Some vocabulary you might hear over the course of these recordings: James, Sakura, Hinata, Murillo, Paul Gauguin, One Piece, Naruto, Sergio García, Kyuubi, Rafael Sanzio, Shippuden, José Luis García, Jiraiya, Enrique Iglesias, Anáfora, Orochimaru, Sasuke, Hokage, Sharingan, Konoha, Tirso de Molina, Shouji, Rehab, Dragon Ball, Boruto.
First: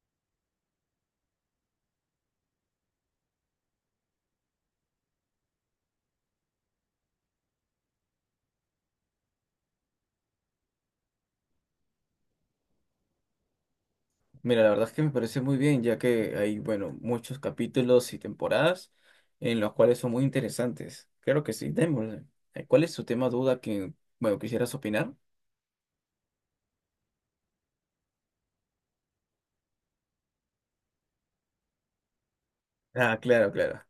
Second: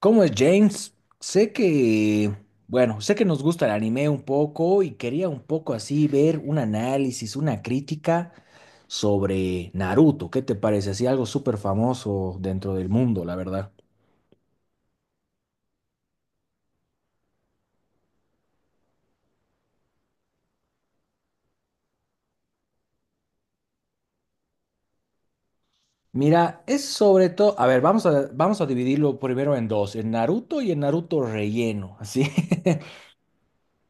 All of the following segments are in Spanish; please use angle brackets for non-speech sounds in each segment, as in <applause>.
¿Cómo es James? Sé que, bueno, sé que nos gusta el anime un poco y quería un poco así ver un análisis, una crítica sobre Naruto. ¿Qué te parece? Así algo súper famoso dentro del mundo, la verdad. Mira, la verdad es que me parece muy bien, ya que hay, bueno, muchos capítulos y temporadas en los cuales son muy interesantes. Claro que sí, démosle. ¿Cuál es tu tema duda que, bueno, ¿quisieras opinar? Mira, es sobre todo, a ver, vamos a dividirlo primero en dos, el Naruto y el Naruto relleno, así. Ah, claro, claro.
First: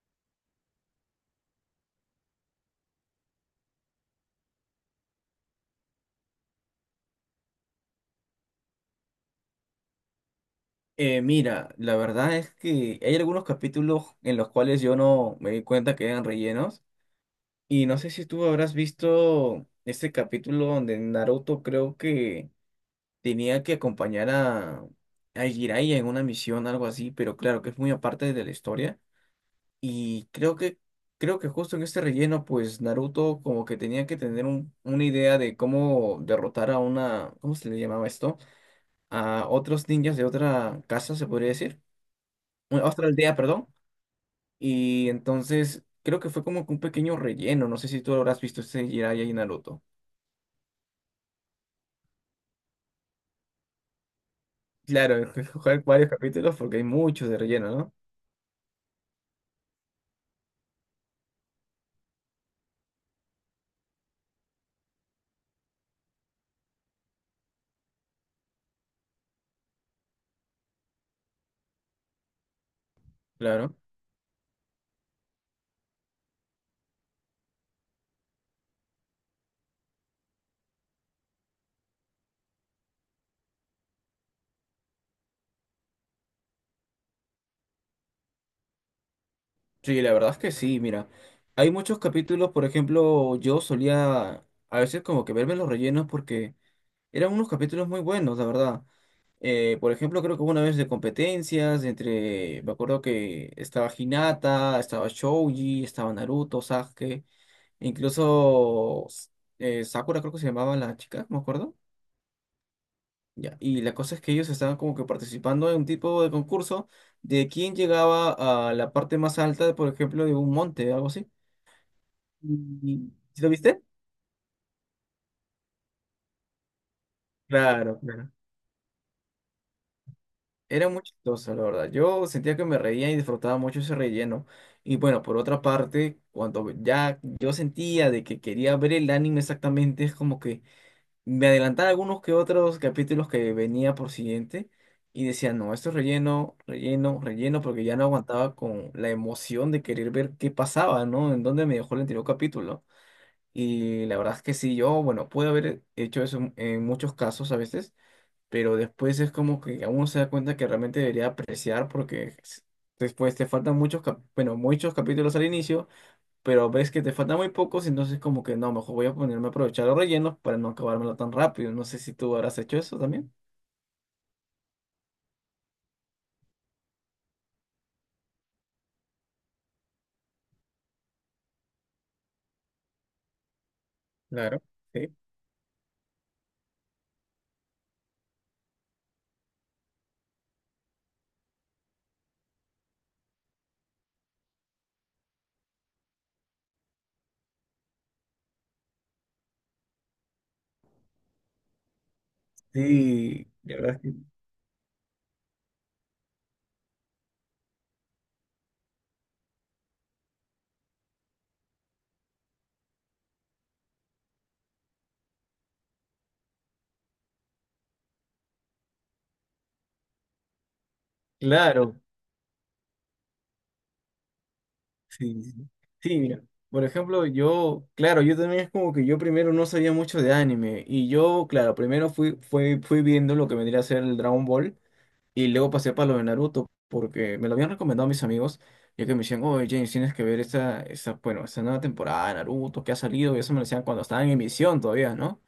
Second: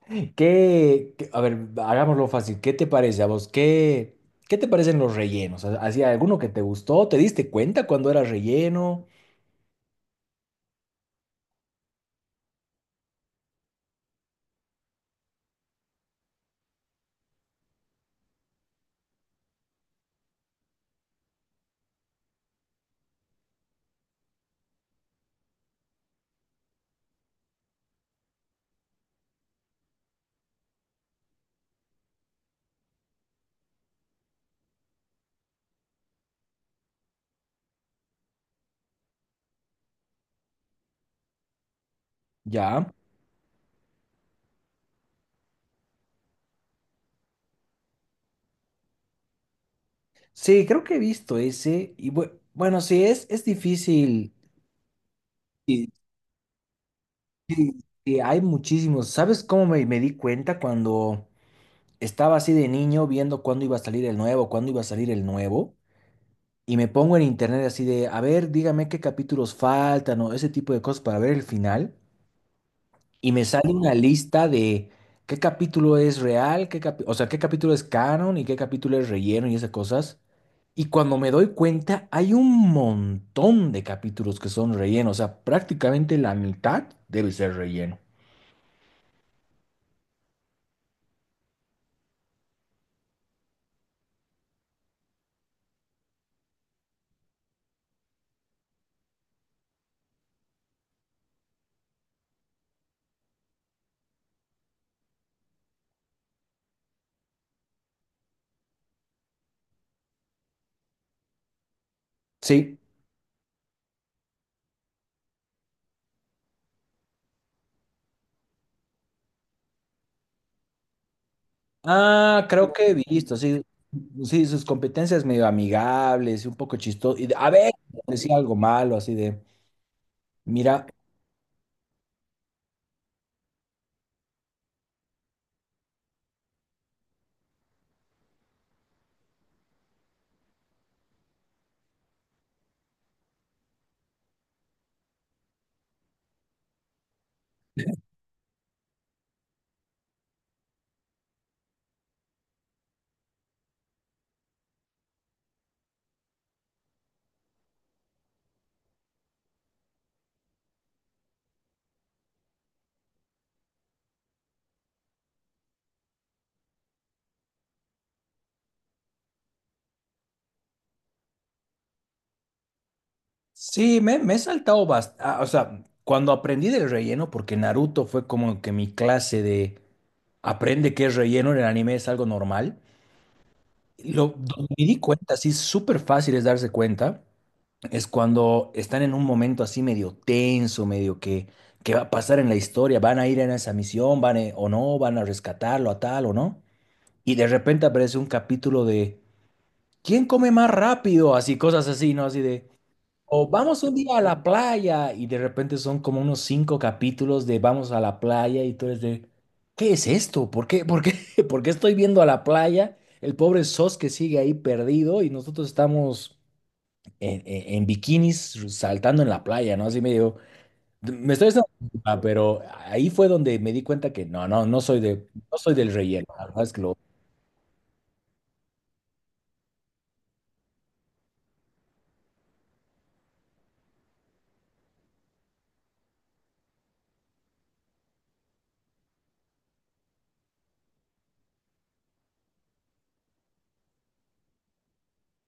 <laughs> A ver, hagámoslo fácil. ¿Qué te parece a vos? ¿Qué te parecen los rellenos? ¿Hacía alguno que te gustó? ¿Te diste cuenta cuando era relleno? Mira, la verdad es que hay algunos capítulos en los cuales yo no me di cuenta que eran rellenos. Y no sé si tú habrás visto este capítulo donde Naruto creo que tenía que acompañar a Jiraiya en una misión, algo así, pero claro que es muy aparte de la historia. Y creo que justo en este relleno, pues Naruto como que tenía que tener una idea de cómo derrotar a una, ¿cómo se le llamaba esto? A otros ninjas de otra casa, se podría decir. Ya. Otra aldea, perdón. Y entonces creo que fue como que un pequeño relleno. No sé si tú habrás visto este Jiraiya y Naruto. Sí, creo que he visto ese. Y bueno, sí, es difícil. Claro, <laughs> jugar Y, varios capítulos porque hay muchos de relleno, y- ¿no? y hay muchísimos. ¿Sabes cómo me di cuenta cuando estaba así de niño viendo cuándo iba a salir el nuevo, cuándo iba a salir el nuevo? Y me pongo en internet así de, a ver, dígame qué capítulos faltan o ese tipo de cosas para ver el final. Y me sale Claro. una lista de qué capítulo es real, o sea, qué capítulo es canon y qué capítulo es relleno y esas cosas. Y cuando me doy cuenta, hay un montón de capítulos que son relleno, o sea, prácticamente la mitad debe ser relleno. Sí, la verdad es que sí, mira. Hay muchos capítulos, por ejemplo, yo solía a veces como que verme los rellenos porque eran unos capítulos muy buenos, la verdad. Por ejemplo, creo que hubo una vez de competencias entre, me acuerdo que estaba Hinata, estaba Shouji, estaba Naruto, Sasuke, e incluso Sakura creo que se llamaba la chica, me acuerdo. Sí. Ya. Y la cosa es que ellos estaban como que participando en un tipo de concurso de quién llegaba a la parte más alta, por ejemplo, de un monte, algo así. Ah, ¿Y creo que he visto, sí lo sí. viste? Sí, sus competencias medio amigables y un poco chistoso. A ver, Claro, claro. decía algo malo, así de, mira. Era muy chistoso, la verdad. Yo sentía que me reía y disfrutaba mucho ese relleno. Y bueno, por otra parte, cuando ya yo sentía de que quería ver el anime exactamente, es como que me adelantaba algunos que otros capítulos que venía por siguiente y decía, no, esto es relleno, relleno, relleno, porque ya no aguantaba con la emoción de querer ver qué pasaba, ¿no? En dónde me dejó el anterior capítulo. Y la verdad es que sí, yo, bueno, pude haber hecho eso en muchos casos a veces, pero después es como que uno se da cuenta que realmente debería apreciar porque después te faltan muchos, bueno, muchos capítulos al inicio, pero ves que te faltan muy pocos, entonces como que no, mejor voy a ponerme a aprovechar los rellenos para no acabármelo tan rápido. No sé si tú habrás hecho eso también. Sí, me he saltado bastante. O sea, cuando aprendí del relleno, porque Naruto fue como que mi clase de aprende qué es relleno en el anime es algo normal. Claro, Donde me di sí. cuenta, así súper fácil es darse cuenta, es cuando están en un momento así medio tenso, medio que va a pasar en la historia, van a ir en esa misión, o no, van a rescatarlo a tal o no. Y de repente aparece un capítulo de ¿quién come más rápido? Así, cosas así, ¿no? Así de. Sí, O la vamos un verdad es día que a la playa y de repente son como unos cinco capítulos de vamos a la playa y tú eres de, ¿qué es esto? ¿Por qué? ¿Por qué? <laughs> ¿Por qué estoy viendo a la playa? El pobre Sos que sigue ahí perdido y nosotros estamos en bikinis saltando en la playa, ¿no? Así medio, me estoy haciendo claro, culpa, pero ahí fue donde me di cuenta que no, no, no soy de, sí, sí, no sí, soy del sí, relleno, mira, la verdad es que por lo... ejemplo, yo, claro, yo también es como que yo primero no sabía mucho de anime y yo, claro, primero fui viendo lo que vendría a ser el Dragon Ball. Y luego pasé para lo de Naruto, porque me lo habían recomendado mis amigos, ya que me decían, oye, James, tienes que ver bueno, esta nueva temporada de Naruto que ha salido, y eso me lo decían cuando estaba en emisión todavía, ¿no?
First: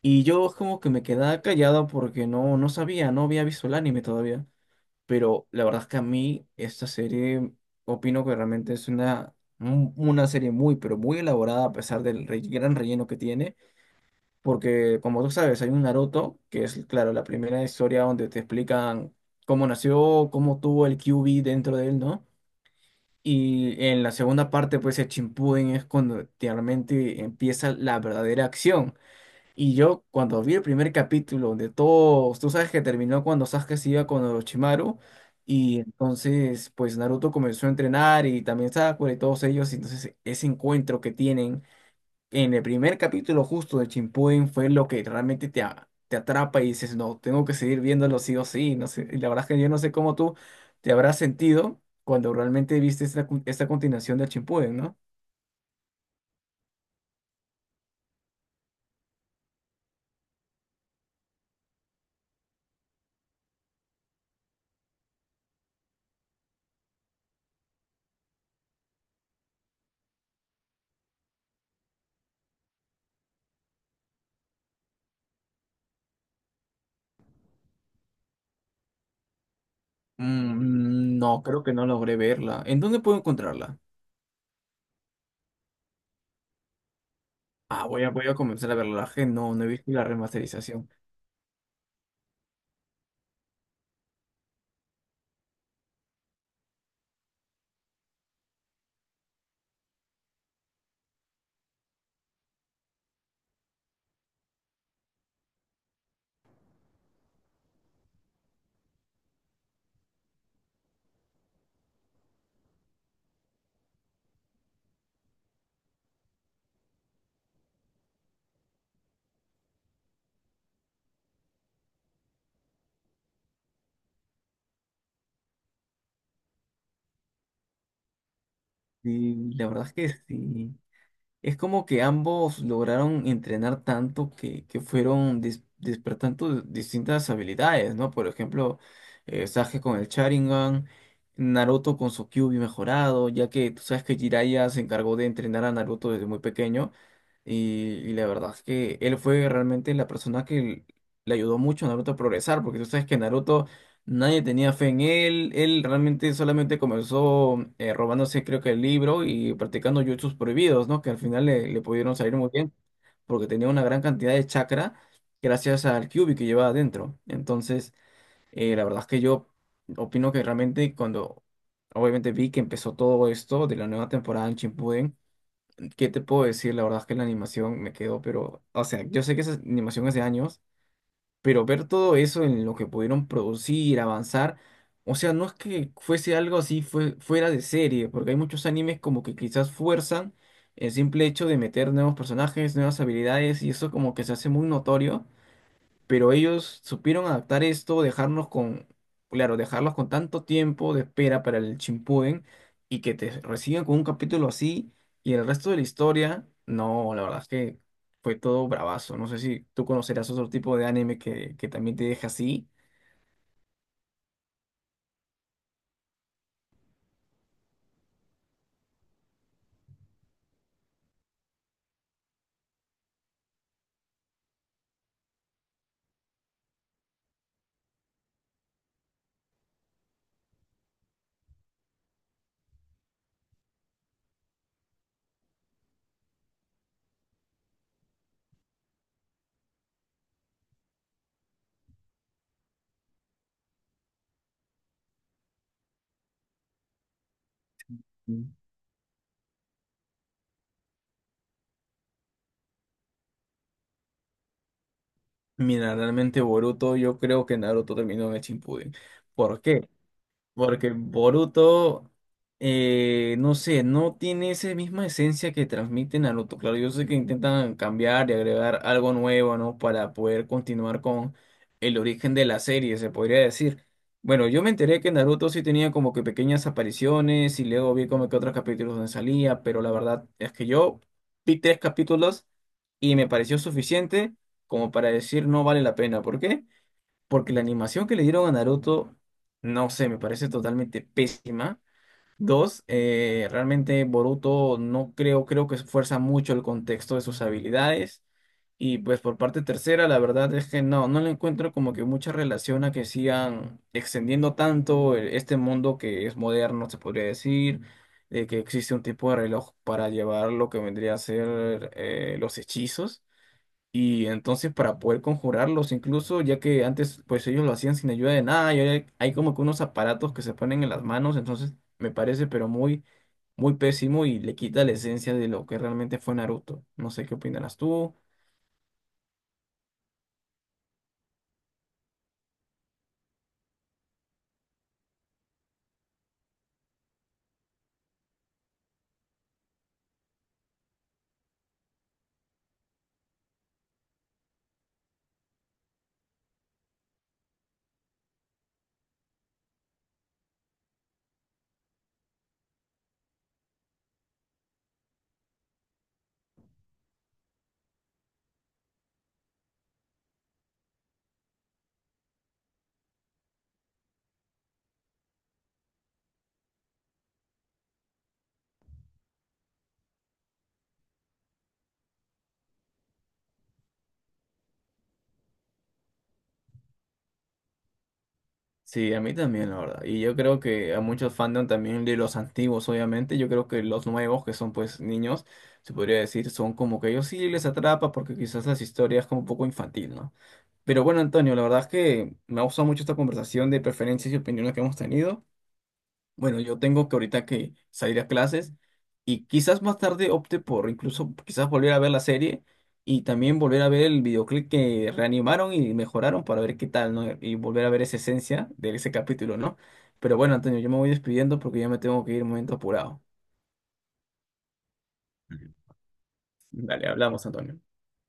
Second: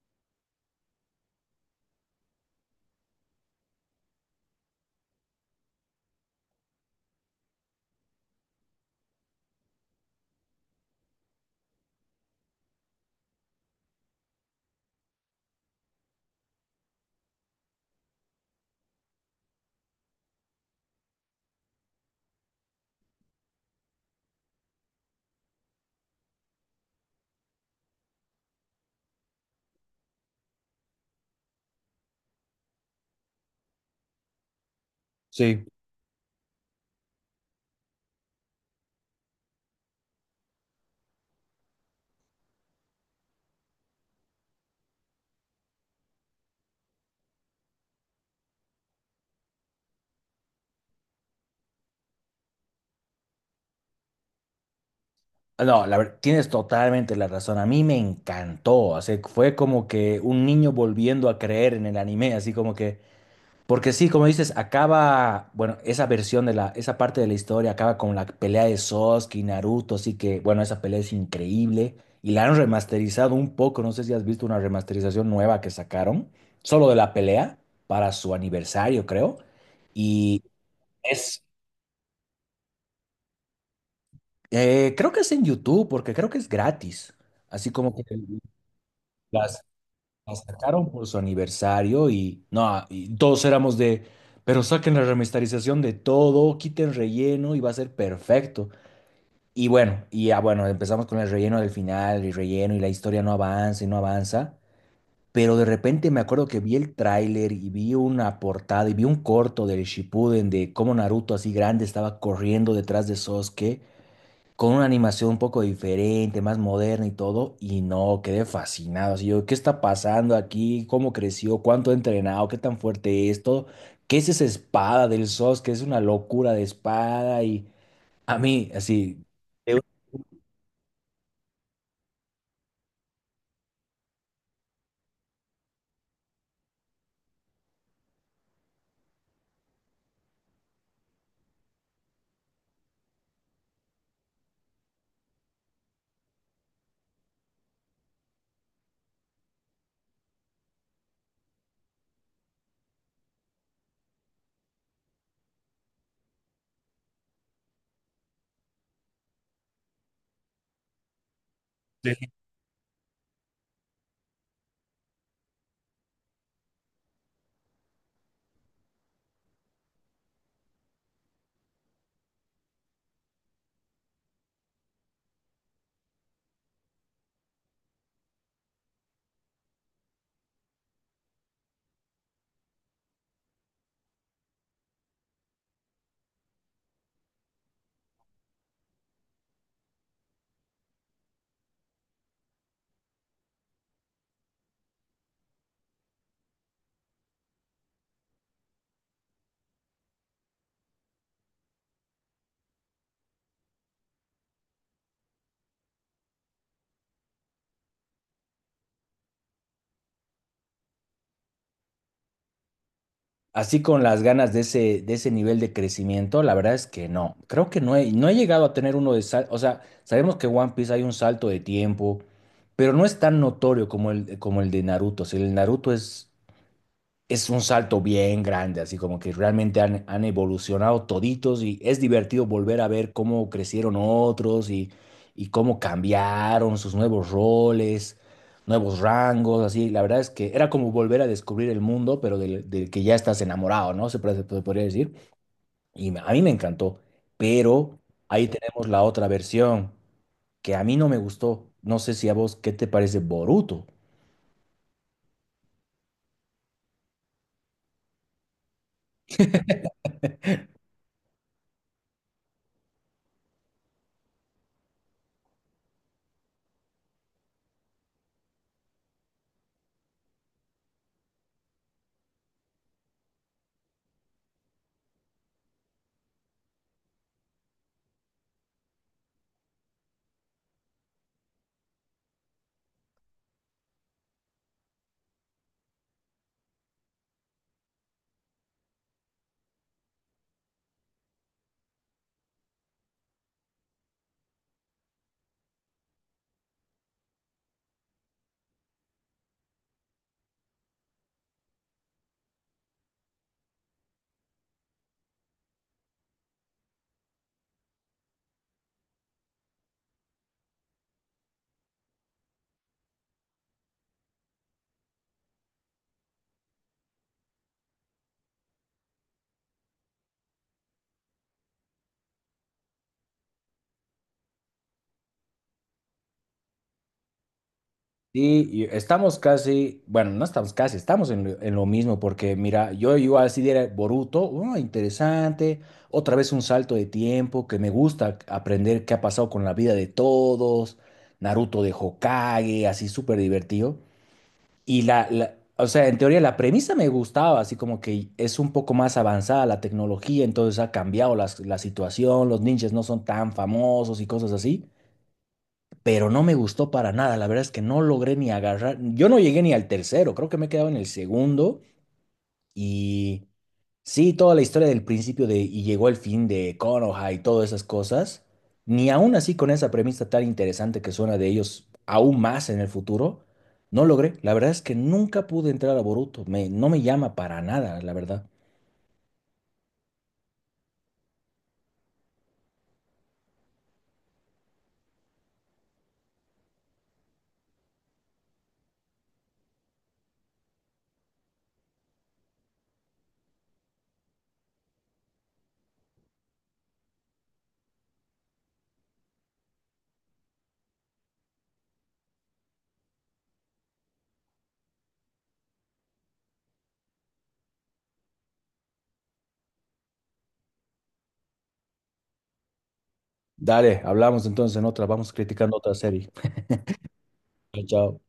Y yo como que me quedaba callado porque no sabía, no había visto el anime todavía. Pero la verdad es que a mí esta serie, opino que realmente es una serie muy, pero muy elaborada a pesar del gran relleno que tiene. Porque, como tú sabes, hay un Naruto, que es, claro, la primera historia donde te explican cómo nació, cómo tuvo el Kyuubi dentro de él, ¿no? Y en la segunda parte, pues el Shippuden es cuando realmente empieza la verdadera acción. Y yo, cuando vi el primer capítulo, donde todos, tú sabes que terminó cuando Sasuke se iba con Orochimaru, Sí. y entonces, pues Naruto comenzó a entrenar y también Sakura y todos ellos, y entonces ese encuentro que tienen en el primer capítulo justo de Chimpuden fue lo que realmente te atrapa y dices, no, tengo que seguir viéndolo sí o sí. No sé, y la verdad es que yo no sé cómo tú te habrás sentido cuando realmente viste esta, esta continuación de Chimpuden, ¿no? No, tienes totalmente la razón. A mí me encantó. O sea, fue como que un niño volviendo a creer en el anime, así como que. Porque sí, como dices, acaba. Bueno, esa versión de la. Esa parte de la historia acaba con la pelea de Sasuke y Naruto. Así que, bueno, esa pelea es increíble. Y la han remasterizado un poco. No sé si has visto una remasterización nueva que sacaron. Solo de la pelea. Para su aniversario, creo. Y Mm, no, es. creo que no logré verla. ¿En dónde puedo encontrarla? Creo que es en YouTube, porque creo que es gratis. Así Ah, como que. Voy a comenzar a verla. La verdad es que La no, no he visto la La remasterización. sacaron por su aniversario y no, y todos éramos de, pero saquen la remasterización de todo, quiten relleno y va a ser perfecto. Y bueno, y ya bueno, empezamos con el relleno del final y relleno y la historia no avanza y no avanza. Pero de repente me acuerdo que vi el tráiler y vi una portada y vi un corto del Shippuden de cómo Naruto así grande estaba corriendo detrás de Sasuke con una animación un poco diferente, más moderna y todo, y no, quedé fascinado. Así yo, ¿qué está pasando aquí? ¿Cómo creció? ¿Cuánto ha entrenado? ¿Qué tan fuerte es todo? ¿Qué es esa espada del SOS? Que es una locura de espada y a mí, así, Sí, la de- verdad es que sí. Es como que ambos lograron entrenar tanto que fueron despertando distintas habilidades, ¿no? Por ejemplo, Sasuke con el Sharingan, Naruto con su Kyuubi mejorado, ya que tú sabes que Jiraiya se encargó de entrenar a Naruto desde muy pequeño. Y, y la verdad es que él fue realmente la persona que le ayudó mucho a Naruto a progresar, porque tú sabes que Naruto, nadie tenía fe en él. Él realmente solamente comenzó robándose creo que el libro y practicando jutsus prohibidos, ¿no? Que al final le pudieron salir muy bien, porque tenía una gran cantidad de chakra gracias al Kyuubi que llevaba adentro. Entonces, la verdad es que yo opino que realmente cuando obviamente vi que empezó todo esto de la nueva temporada en Shippuden, ¿qué te puedo decir? La verdad es que la animación me quedó, pero, o sea, yo sé que esa animación hace años, pero ver todo eso en lo que pudieron producir, avanzar, o sea, no es que fuese algo así fue, fuera de serie, porque hay muchos animes como que quizás fuerzan el simple hecho de meter nuevos personajes, nuevas habilidades, y eso como que se hace muy notorio, pero ellos supieron adaptar esto, dejarnos con, claro, dejarlos con tanto tiempo de espera para el Shippuden y que te reciban con un capítulo así y el resto de la historia, no, la verdad es que fue todo bravazo. No sé si tú conocerás otro tipo de que también te deja así. así con las ganas de ese nivel de crecimiento, la verdad es que no. Creo que no he llegado a tener uno de sal, o sea, sabemos que One Piece hay un salto de tiempo, pero no es tan notorio como como el de Naruto. O sea, el Naruto es un salto bien grande, así como que realmente han evolucionado toditos y es divertido volver a ver cómo crecieron otros y cómo cambiaron sus nuevos roles, nuevos rangos, así. La verdad es que era como volver a descubrir el mundo, pero del que ya estás enamorado, ¿no? Se podría decir. A mí me encantó, pero ahí Mm. tenemos la otra versión que a mí no me gustó. No sé si a vos, ¿qué te parece Boruto? Mira, realmente Boruto, yo creo que Naruto terminó en el Shippuden. ¿Por qué? Porque Boruto, no sé, no tiene esa misma esencia que transmite Naruto. Claro, yo sé que intentan cambiar y agregar algo nuevo, ¿no? Para poder continuar con el origen de la serie, se podría decir. Bueno, yo me enteré que Naruto sí tenía como que pequeñas apariciones y luego vi como que otros capítulos donde salía, pero la verdad es que yo vi tres capítulos y me pareció suficiente como para decir no vale la pena. ¿Por qué? Porque la animación que le dieron a Naruto, no sé, me parece totalmente pésima. Dos, realmente Boruto no creo, creo que esfuerza mucho el contexto de sus habilidades. Y pues por parte tercera, la verdad es que no, no le encuentro como que mucha relación a que sigan extendiendo tanto, este mundo que es moderno, se podría decir, de que existe un tipo de reloj para llevar lo que vendría a ser, los hechizos. Y entonces para poder conjurarlos, incluso ya que antes pues ellos lo hacían sin ayuda de nada, y ahora hay como que unos aparatos que se ponen en las manos, entonces me parece pero muy pésimo y le quita la esencia de lo que realmente fue Naruto. No sé qué opinarás tú. Sí, y estamos casi, bueno, no estamos casi, estamos en en lo mismo, porque mira, yo igual si diera Boruto, oh, interesante, otra vez un salto de tiempo, que me gusta aprender qué ha pasado con la vida de todos, Naruto de Hokage, así súper divertido. O sea, en teoría la premisa me gustaba, así como que es un poco más avanzada la tecnología, entonces ha cambiado la situación, los ninjas no son tan famosos y cosas así, pero no me gustó para nada. La verdad es que no logré ni agarrar. Yo no llegué ni al tercero, creo que me he quedado en el segundo. Y sí, toda la historia del principio de y llegó el fin de Konoha y todas esas cosas. Ni aún así con esa premisa tan interesante que suena de ellos aún más en el futuro, no logré. La verdad es que nunca pude entrar a Boruto. Me, no me llama para nada, la verdad. Sí, a mí también, la verdad. Y yo creo que a muchos fandom también de los antiguos, obviamente. Yo creo que los nuevos, que son pues niños, se podría decir, son como que ellos sí les atrapa porque quizás las historias como un poco infantil, ¿no? Pero bueno, Antonio, la verdad es que me ha gustado mucho esta conversación de preferencias y opiniones que hemos tenido. Bueno, yo tengo que ahorita que salir a clases y quizás más tarde opte por incluso quizás volver a ver la serie y también volver a ver el videoclip que reanimaron y mejoraron para ver qué tal, ¿no? Y volver a ver esa esencia de ese capítulo, ¿no? Pero bueno, Antonio, yo me voy despidiendo porque ya me tengo que ir un momento apurado. Dale, hablamos entonces en otra. Vamos criticando otra serie. Dale, hablamos, Antonio. Chao.